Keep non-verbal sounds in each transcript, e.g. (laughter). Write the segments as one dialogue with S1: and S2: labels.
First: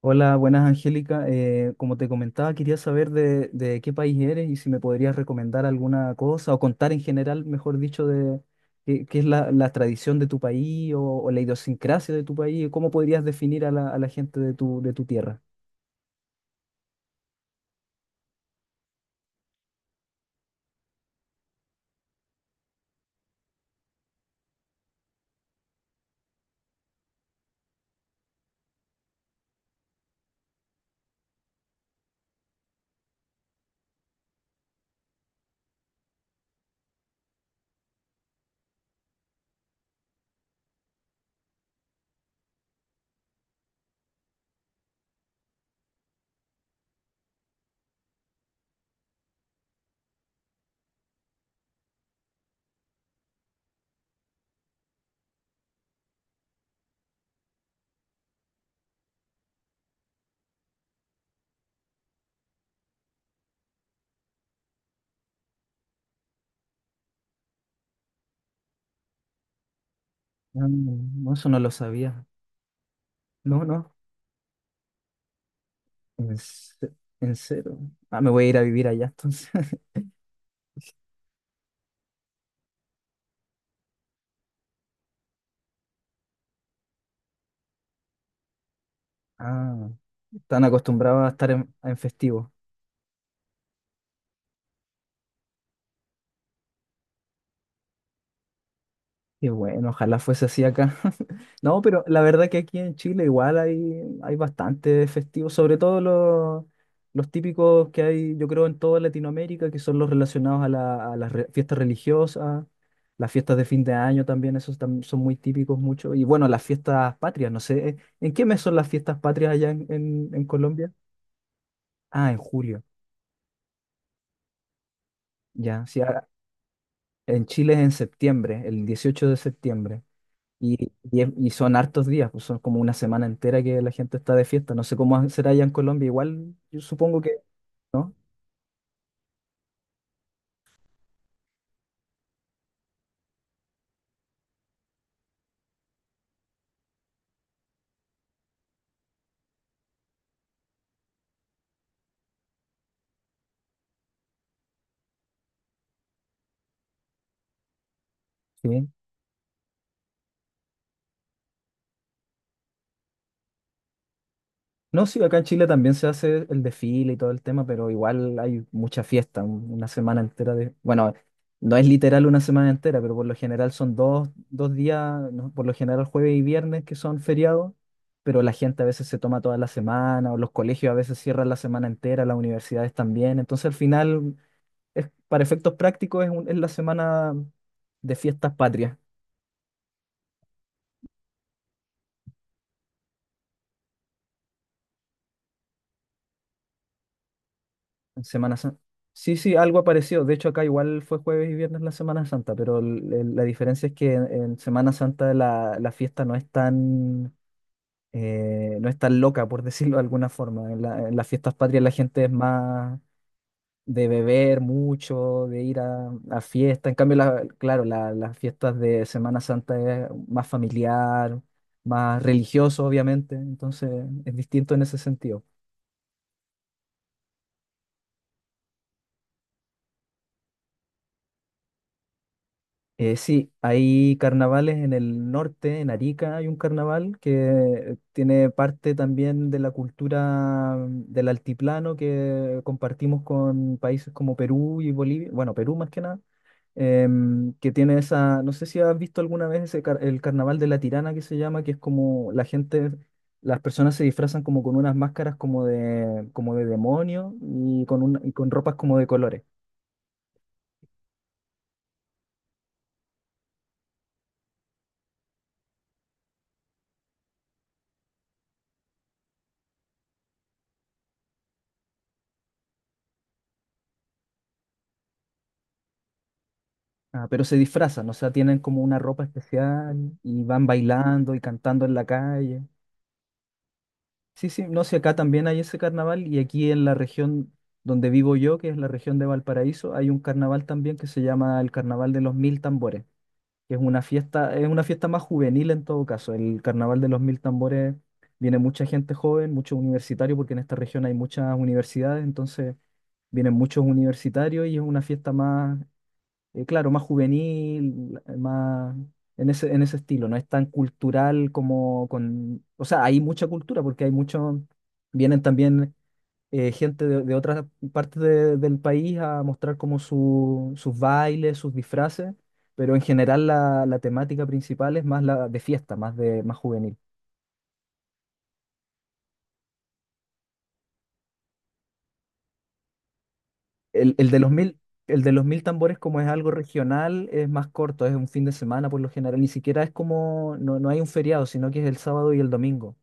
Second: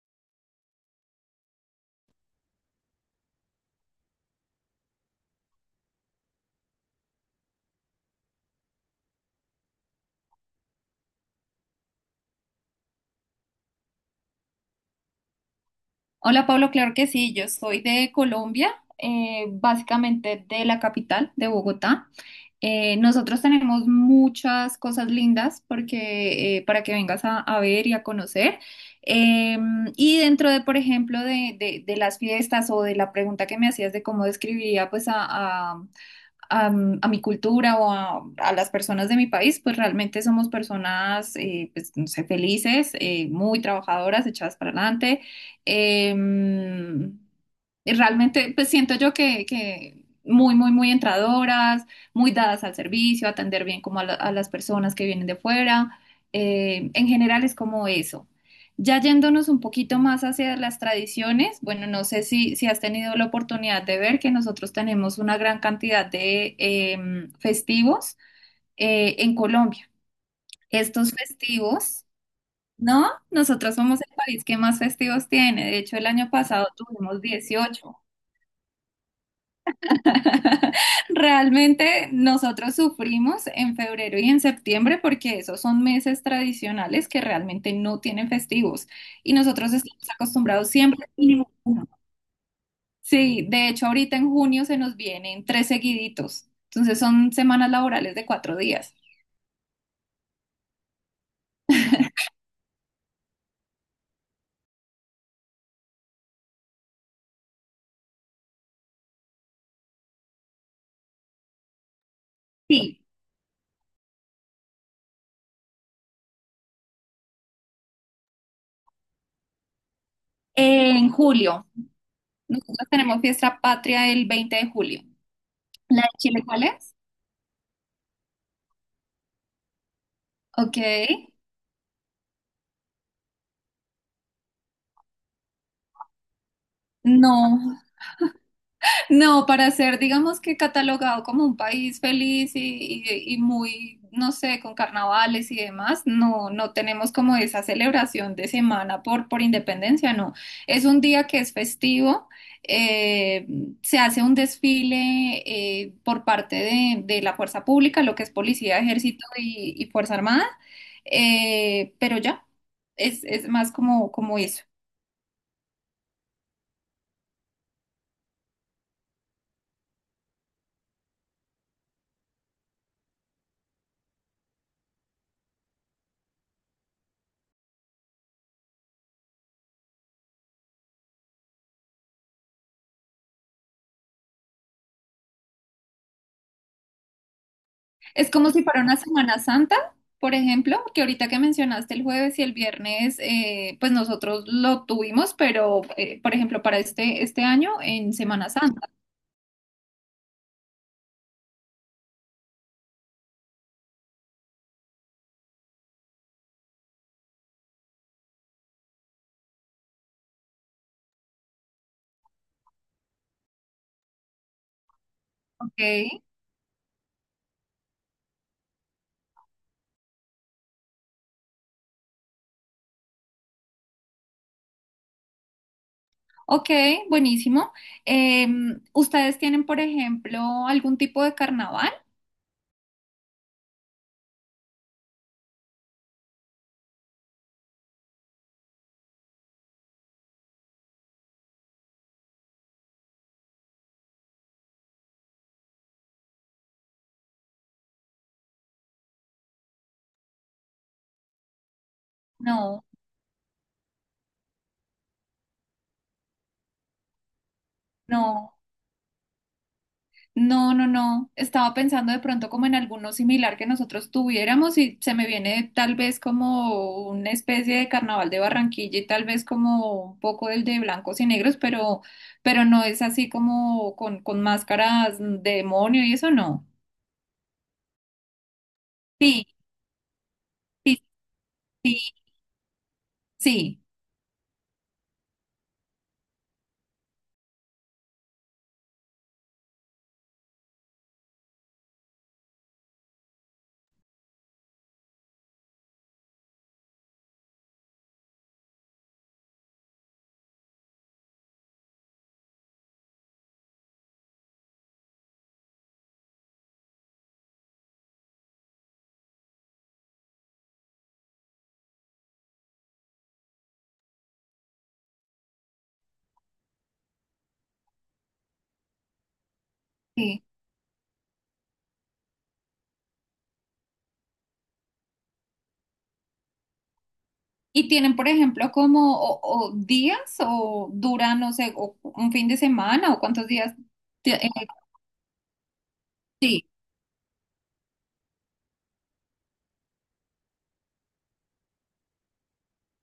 S1: Hola, buenas Angélica. Como te comentaba, quería saber de qué país eres y si me podrías recomendar alguna cosa o contar en general, mejor dicho, de qué es la tradición de tu país o la idiosincrasia de tu país, y cómo podrías definir a la gente de tu tierra.
S2: Hola Pablo, claro que sí, yo soy de Colombia, básicamente de la capital, de Bogotá. Nosotros tenemos muchas cosas lindas porque, para que vengas a ver y a conocer. Eh, y dentro de, por ejemplo, de las fiestas o de la pregunta que me hacías de cómo describiría pues a mi cultura o a las personas de mi país, pues realmente somos personas, pues, no sé, felices, muy trabajadoras, echadas para adelante. Em, y realmente, pues siento yo que muy, muy, muy entradoras, muy dadas al servicio, atender bien como a las personas que vienen de fuera. En general es como eso. Ya yéndonos un poquito más hacia las tradiciones, bueno, no sé si has tenido la oportunidad de ver que nosotros tenemos una gran cantidad de festivos en Colombia.
S1: Ah,
S2: Estos
S1: no, eso no lo
S2: festivos,
S1: sabía.
S2: ¿no?
S1: No,
S2: Nosotros
S1: no,
S2: somos el país que más festivos tiene. De hecho, el año
S1: en,
S2: pasado
S1: ce-
S2: tuvimos
S1: en cero.
S2: 18.
S1: Ah, me voy a ir a vivir allá entonces. (laughs)
S2: (laughs) Realmente nosotros sufrimos en febrero y en septiembre porque esos son meses tradicionales que realmente no tienen festivos y nosotros
S1: Ah,
S2: estamos
S1: están
S2: acostumbrados siempre. A
S1: acostumbrados a estar
S2: mínimo
S1: en,
S2: uno.
S1: en festivo.
S2: Sí, de hecho ahorita en junio se nos vienen tres seguiditos, entonces son semanas laborales de cuatro días.
S1: Qué bueno, ojalá fuese así acá. (laughs) No, pero la verdad que aquí en Chile igual hay bastante festivos, sobre todo los típicos que hay, yo creo, en toda Latinoamérica, que son los relacionados a las fiestas religiosas,
S2: Sí,
S1: las fiestas de fin de año también, esos son muy típicos mucho. Y bueno, las fiestas patrias, no sé, ¿en qué mes son las fiestas patrias allá en Colombia?
S2: en julio.
S1: Ah, en julio,
S2: Nosotros tenemos fiesta patria el 20 de julio.
S1: ya. Sí,
S2: ¿La de Chile cuál es?
S1: en Chile es en septiembre, el 18 de septiembre.
S2: Ok.
S1: Y son hartos días, pues son como una semana entera que la gente está de fiesta. No sé cómo será allá en Colombia, igual yo supongo que,
S2: No,
S1: ¿no?
S2: no, para ser, digamos que catalogado como un país feliz y, y muy, no sé, con carnavales y demás, no, no tenemos como esa celebración de semana por independencia, no. Es un día que es festivo, eh, se hace un desfile por parte de la fuerza pública, lo que es policía,
S1: Sí.
S2: ejército y fuerza armada, pero ya, es más como, como eso.
S1: No, sí, acá en Chile también se hace el desfile y todo el tema, pero igual hay mucha fiesta, una semana entera de... Bueno, no es literal una semana entera, pero por lo general son dos días, ¿no? Por lo general jueves y viernes que son feriados, pero la gente a veces se toma toda la semana, o los colegios a veces cierran la semana entera, las universidades también, entonces al final... para efectos prácticos es, es la semana de
S2: Es como
S1: fiestas
S2: si fuera
S1: patrias,
S2: una Semana Santa, por ejemplo, que ahorita que mencionaste el jueves y el viernes, pues nosotros lo tuvimos, pero por ejemplo para este, este año en
S1: en
S2: Semana
S1: Semana Santa.
S2: Santa,
S1: Sí, sí, algo apareció. De hecho, acá igual fue jueves y viernes la Semana Santa, pero la diferencia es que en Semana Santa la fiesta no es tan, no es tan loca, por (laughs) decirlo de alguna forma. En en las fiestas patrias la gente es más... de beber mucho, de ir
S2: ¿ok?
S1: a fiestas. En cambio, claro, las fiestas de Semana Santa es más familiar, más religioso, obviamente. Entonces, es distinto en ese sentido.
S2: Ok, buenísimo. ¿Ustedes tienen, por ejemplo, algún tipo de carnaval?
S1: Sí, hay carnavales en el norte, en Arica hay un carnaval que tiene parte también de la cultura del altiplano que compartimos con países como Perú y Bolivia, bueno, Perú más que nada, que tiene esa, no sé si has visto alguna vez ese el carnaval de la Tirana que se llama, que es como la
S2: No,
S1: gente, las personas se disfrazan como con unas máscaras como de demonio y con, y con
S2: no.
S1: ropas como de colores.
S2: No, no, no. Estaba pensando de pronto como en alguno similar que nosotros tuviéramos y se me viene tal vez como una especie de carnaval de Barranquilla y tal vez como un poco el de blancos y negros, pero no es así como con máscaras de demonio y eso no.
S1: Ah, pero se disfrazan, o sea, tienen como una ropa
S2: Sí,
S1: especial y van
S2: sí,
S1: bailando y cantando en
S2: sí,
S1: la calle.
S2: sí,
S1: Sí, sí, no sé, acá también hay ese carnaval y aquí en la región donde vivo yo, que es la región de Valparaíso, hay un carnaval también que se llama el Carnaval de los Mil Tambores, que es una fiesta más juvenil en todo caso. El Carnaval de los Mil Tambores viene mucha gente joven, muchos universitarios, porque en esta región hay muchas universidades, entonces vienen muchos universitarios y es una fiesta más claro, más juvenil, más en ese estilo, no es tan cultural como con, o sea, hay mucha cultura porque hay mucho, vienen también gente de otras partes del país a mostrar como
S2: sí.
S1: sus bailes, sus disfraces, pero en general la temática principal es más la de fiesta, más de, más juvenil.
S2: Y tienen, por ejemplo, como o días o duran, no sé, o un fin de semana o cuántos días.
S1: El, el
S2: ti-
S1: de los
S2: eh,
S1: mil, el de los mil tambores, como es algo
S2: sí,
S1: regional, es más corto, es un fin de semana por lo general, ni siquiera es como, no, no hay un feriado, sino que es el sábado y el domingo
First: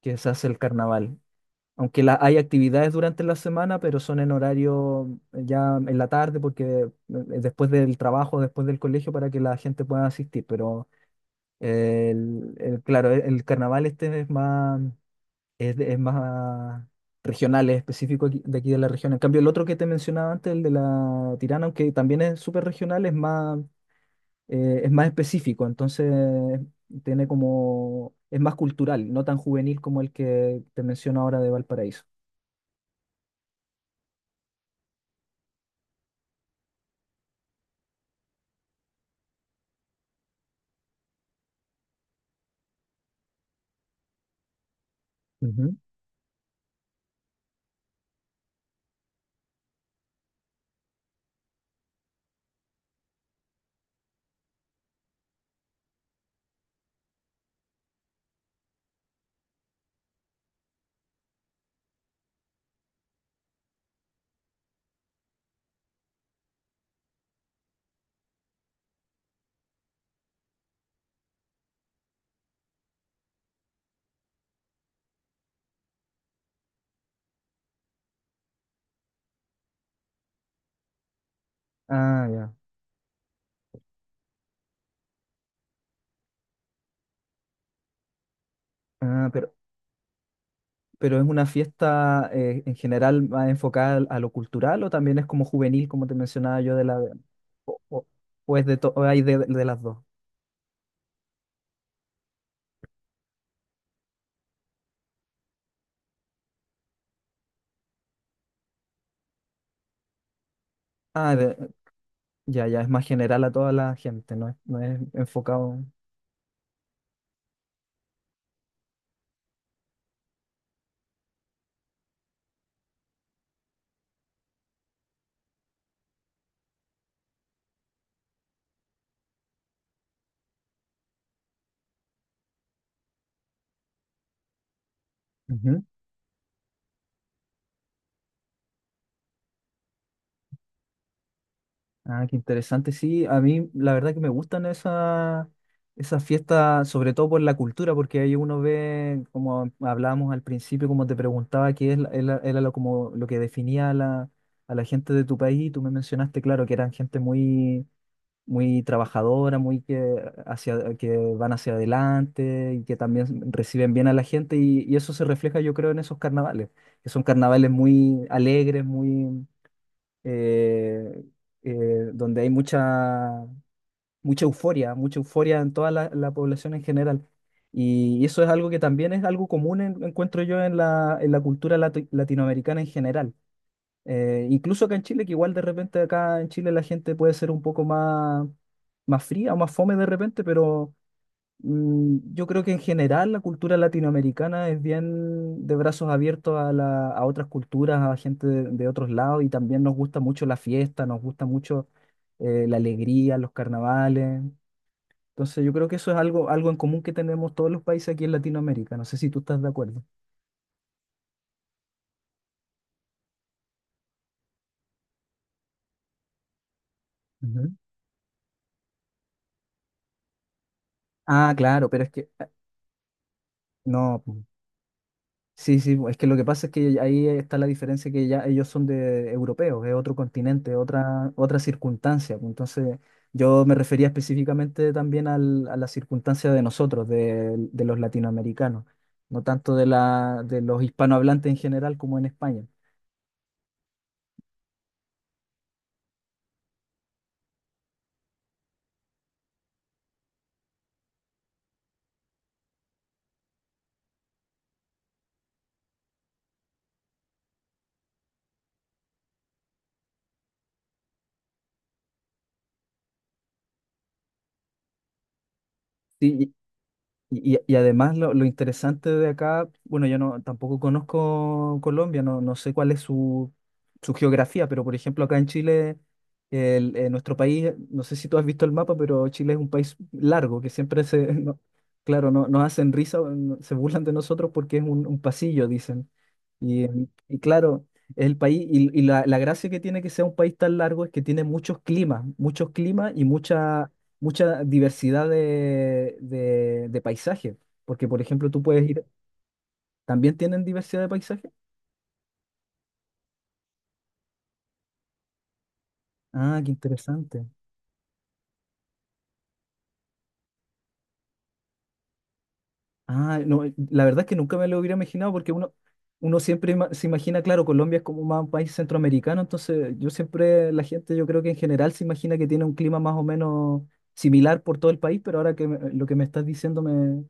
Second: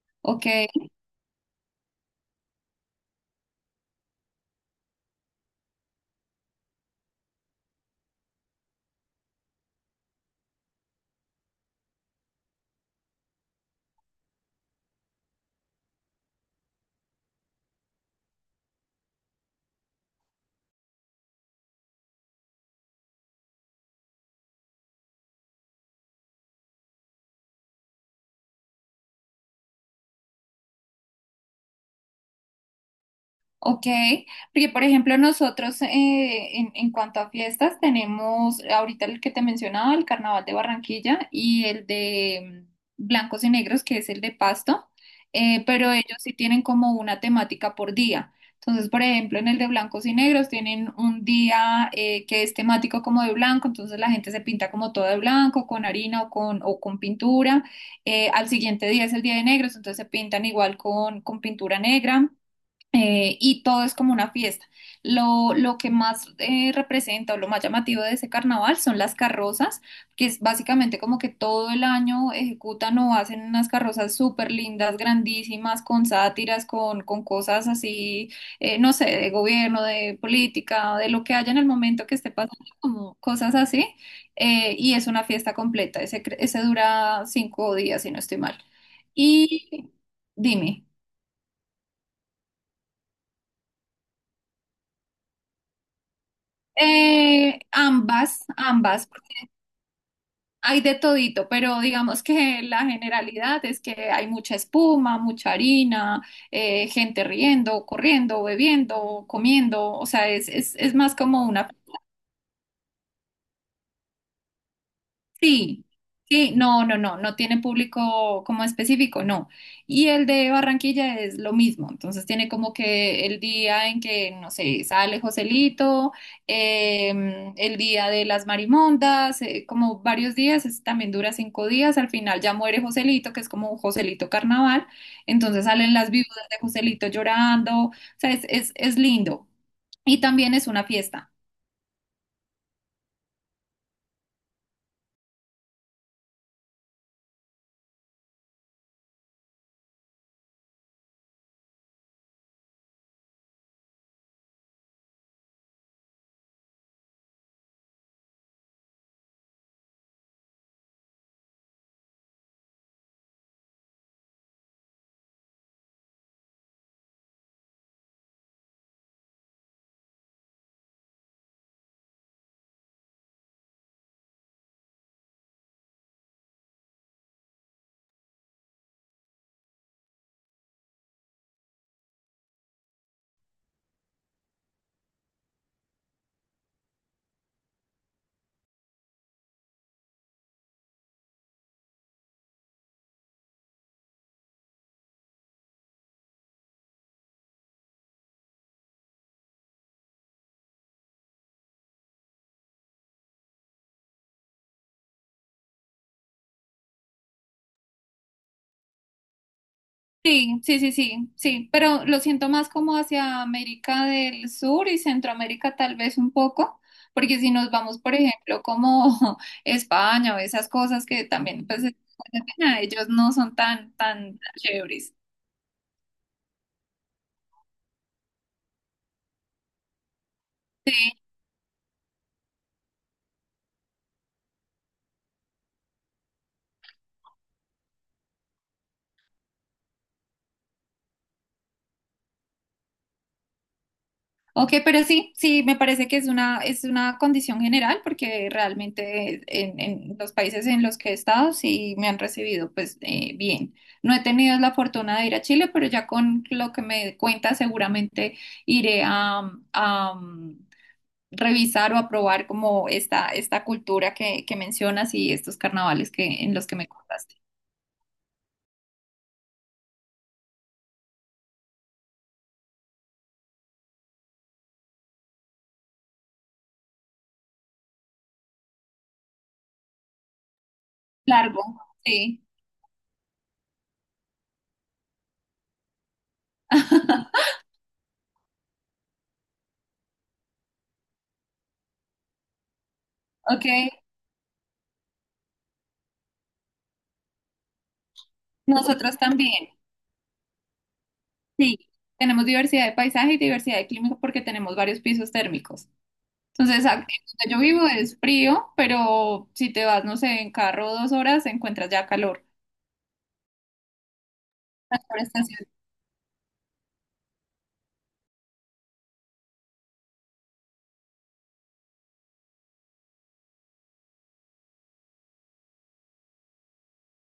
S1: que se hace
S2: ok.
S1: el carnaval. Aunque hay actividades durante la semana, pero son en horario ya en la tarde, porque después del trabajo, después del colegio, para que la gente pueda asistir. Pero claro, el carnaval este es más, es, es más regional, es específico de aquí de la región. En cambio, el otro que te mencionaba antes, el de la Tirana, aunque también es súper regional, es más específico, entonces tiene como, es más cultural, no tan juvenil como el que te menciono ahora de Valparaíso.
S2: Ok, porque por ejemplo nosotros en cuanto a fiestas tenemos ahorita el que te mencionaba, el Carnaval de Barranquilla y el de Blancos y Negros, que es el de Pasto,
S1: Ujú.
S2: pero ellos sí tienen como una temática por día. Entonces, por ejemplo, en el de Blancos y Negros tienen un día que es temático como de blanco, entonces la gente se pinta como todo de blanco, con harina o con pintura. Al siguiente día es el día de negros, entonces se pintan igual con pintura negra y todo es como una fiesta. Lo que más representa o lo más llamativo de ese carnaval son las carrozas, que es básicamente como que todo el año ejecutan o hacen unas carrozas súper lindas, grandísimas, con sátiras, con cosas así, no sé, de gobierno, de política, de lo que haya en el momento que
S1: Ah,
S2: esté
S1: ya.
S2: pasando, como cosas así. Eh, y es una fiesta completa. Ese dura 5 días, si no estoy mal.
S1: Ah, pero,
S2: Y dime.
S1: pero es una fiesta en general más enfocada a lo cultural o también es como juvenil, como te mencionaba yo de la... O, o-
S2: Ambas,
S1: o
S2: ambas,
S1: hay de las dos.
S2: hay de todito, pero digamos que la generalidad es que hay mucha espuma, mucha harina, gente riendo, corriendo, bebiendo, comiendo, o sea, es más
S1: Ah,
S2: como una.
S1: ya, ya, es más general a toda la gente, no es enfocado.
S2: Sí, sí, no, no, no, no tiene público como específico, no. Y el de Barranquilla es lo mismo, entonces tiene como que el día en que, no sé, sale Joselito, el día de las marimondas, como varios días, también dura 5 días, al final ya muere Joselito, que es como un Joselito carnaval, entonces salen las viudas de Joselito llorando, o sea, es lindo. Y también es una fiesta.
S1: Ah, qué interesante. Sí, a mí la verdad que me gustan esas fiestas, sobre todo por la cultura, porque ahí uno ve, como hablábamos al principio, como te preguntaba, qué es, era lo, como, lo que definía a la gente de tu país. Y tú me mencionaste, claro, que eran gente muy, muy trabajadora, muy que, hacia, que van hacia adelante y que también reciben bien a la gente. Y eso se refleja, yo creo, en esos carnavales, que son carnavales muy alegres, muy eh, donde hay mucha, mucha euforia en toda la población en general. Y eso es algo que también es algo común, encuentro yo, en la cultura latinoamericana en general. Incluso acá en Chile, que igual de repente acá en Chile la gente puede ser un poco más, fría o más fome de repente, pero yo creo que en general la cultura latinoamericana es bien de brazos abiertos a otras culturas, a gente de otros lados y también nos gusta mucho la fiesta, nos gusta mucho la alegría, los carnavales. Entonces yo creo que eso es algo en común que tenemos todos los países aquí en Latinoamérica. No sé si tú estás de acuerdo.
S2: Sí, sí, sí, sí, sí, pero lo siento más como hacia América del Sur y Centroamérica tal vez un poco, porque si nos
S1: Ujú.
S2: vamos, por ejemplo, como (laughs) España o esas cosas que
S1: Ah,
S2: también, pues,
S1: claro, pero es que
S2: ellos no son tan,
S1: no.
S2: tan chéveres.
S1: Sí, sí, es que lo que pasa es que ahí está la diferencia que ya ellos son de europeos, es otro continente, otra circunstancia. Pues, entonces, yo me refería específicamente también a la circunstancia de nosotros, de los latinoamericanos, no tanto de la, de los hispanohablantes en general como en España.
S2: Ok, pero sí, sí, me parece que es una condición general porque realmente en los países en los que he estado sí me han recibido pues bien. No he tenido la fortuna de ir a Chile, pero ya con lo que me cuenta seguramente iré a, revisar o a probar como esta cultura que mencionas y estos carnavales que,
S1: Sí,
S2: en los que me contaste.
S1: y además lo interesante de acá, bueno, yo no tampoco conozco Colombia, no, no sé cuál es su geografía, pero por ejemplo acá en Chile, nuestro país, no sé si tú has visto el mapa, pero Chile es un país largo, que siempre se, (laughs)
S2: Largo,
S1: claro,
S2: sí.
S1: no, se burlan de nosotros porque es un pasillo, dicen. Y
S2: (laughs)
S1: claro, es el país, y la gracia que tiene que sea un país tan largo es que tiene muchos climas y
S2: Ok,
S1: mucha, mucha diversidad de paisajes. Porque, por ejemplo, tú puedes ir,
S2: nosotros también.
S1: ¿también tienen diversidad de paisajes?
S2: Sí, tenemos diversidad de paisaje y diversidad de clima porque tenemos varios pisos térmicos.
S1: Ah, qué
S2: Entonces, en
S1: interesante.
S2: donde yo vivo es frío, pero si te vas, no sé, en carro 2 horas, encuentras ya calor.
S1: Ah, no, la verdad es que nunca me lo hubiera
S2: Las
S1: imaginado porque
S2: forestaciones.
S1: uno siempre se imagina, claro, Colombia es como más un país centroamericano, entonces yo siempre, la gente yo creo que en general se imagina que tiene un clima más o menos similar por todo el país, pero ahora que lo que me estás diciendo me,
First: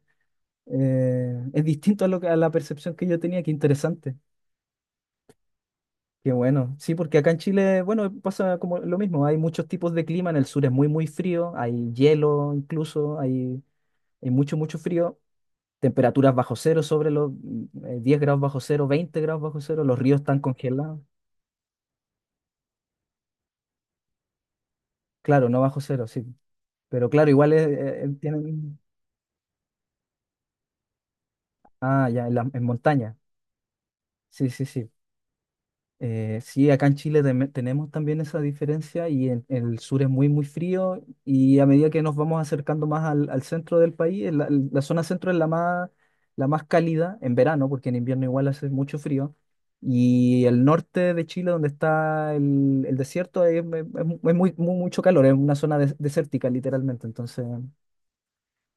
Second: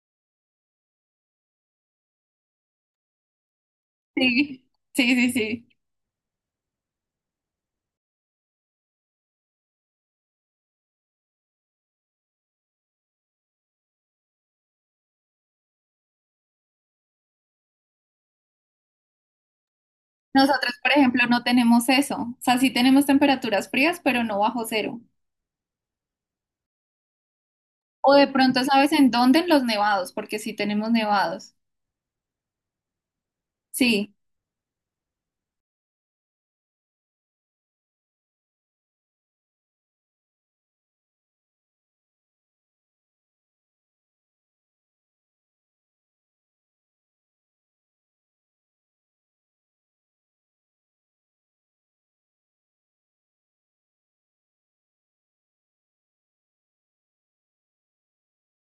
S1: es distinto a, lo, a la percepción que yo tenía, qué interesante,
S2: Sí, sí, sí, sí.
S1: qué bueno. Sí, porque acá en Chile, bueno, pasa como lo mismo, hay muchos tipos de clima, en el sur es muy, muy frío, hay hielo incluso, hay mucho, mucho frío. Temperaturas bajo cero, sobre los 10 grados bajo cero, 20 grados bajo cero, los ríos están
S2: Nosotros, por
S1: congelados.
S2: ejemplo, no tenemos eso. O sea, sí tenemos temperaturas frías, pero no bajo cero.
S1: Claro, no bajo cero, sí. Pero claro, igual
S2: O de pronto,
S1: tienen...
S2: ¿sabes en dónde? En los nevados, porque sí tenemos nevados.
S1: Ah, ya, en montaña.
S2: Sí,
S1: Sí, sí, sí. Sí, acá en Chile tenemos también esa diferencia y en el sur es muy, muy frío y a medida que nos vamos acercando más al centro del país, la zona centro es la más cálida en verano, porque en invierno igual hace mucho frío, y el norte de Chile, donde está el desierto, es, es muy, mucho calor, es una zona desértica literalmente, entonces...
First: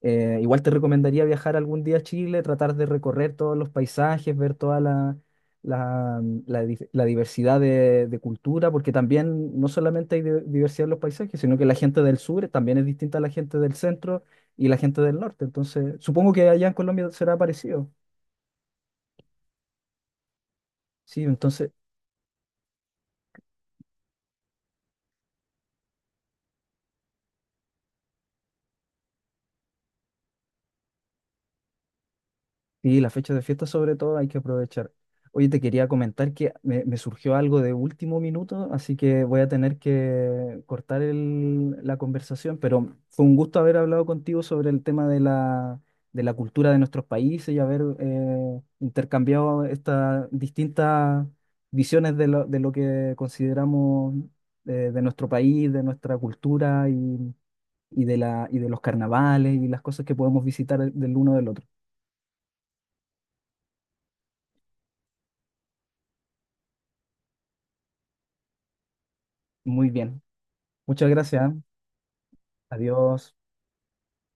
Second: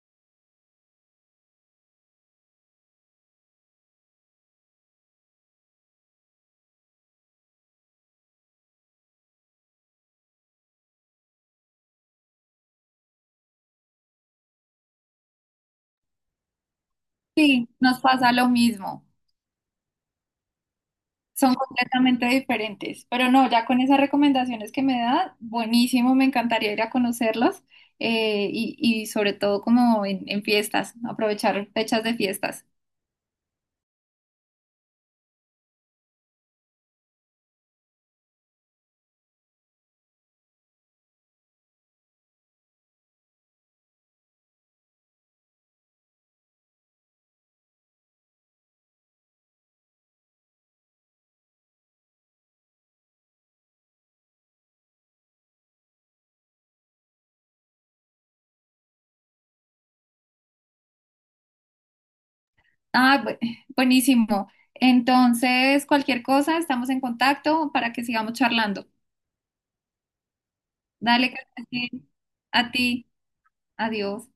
S1: Igual te recomendaría viajar algún día a Chile, tratar de recorrer todos los paisajes, ver toda la, la, la diversidad de cultura, porque también no solamente hay diversidad en los paisajes, sino que la gente del sur también es distinta a la gente del centro y la gente del norte. Entonces, supongo que allá en Colombia será
S2: sí,
S1: parecido.
S2: nos pasa lo mismo.
S1: Sí,
S2: Son
S1: entonces.
S2: completamente diferentes, pero no, ya con esas recomendaciones que me da, buenísimo, me encantaría ir a conocerlos y sobre todo como en fiestas, aprovechar fechas de fiestas.
S1: Sí, las fechas de fiesta sobre todo hay que aprovechar. Oye, te quería comentar que me surgió algo de último minuto, así que voy a tener que cortar la conversación, pero fue un gusto haber hablado contigo sobre el tema de la, cultura de nuestros países y haber intercambiado estas distintas visiones de lo que consideramos de nuestro país, de nuestra cultura y de la, y de los carnavales y las cosas que podemos visitar del uno del otro.
S2: Ah, bu- Buenísimo. Entonces, cualquier cosa, estamos en contacto para que sigamos charlando.
S1: Muy bien. Muchas
S2: Dale, que
S1: gracias.
S2: estés bien. A ti,
S1: Adiós.
S2: adiós.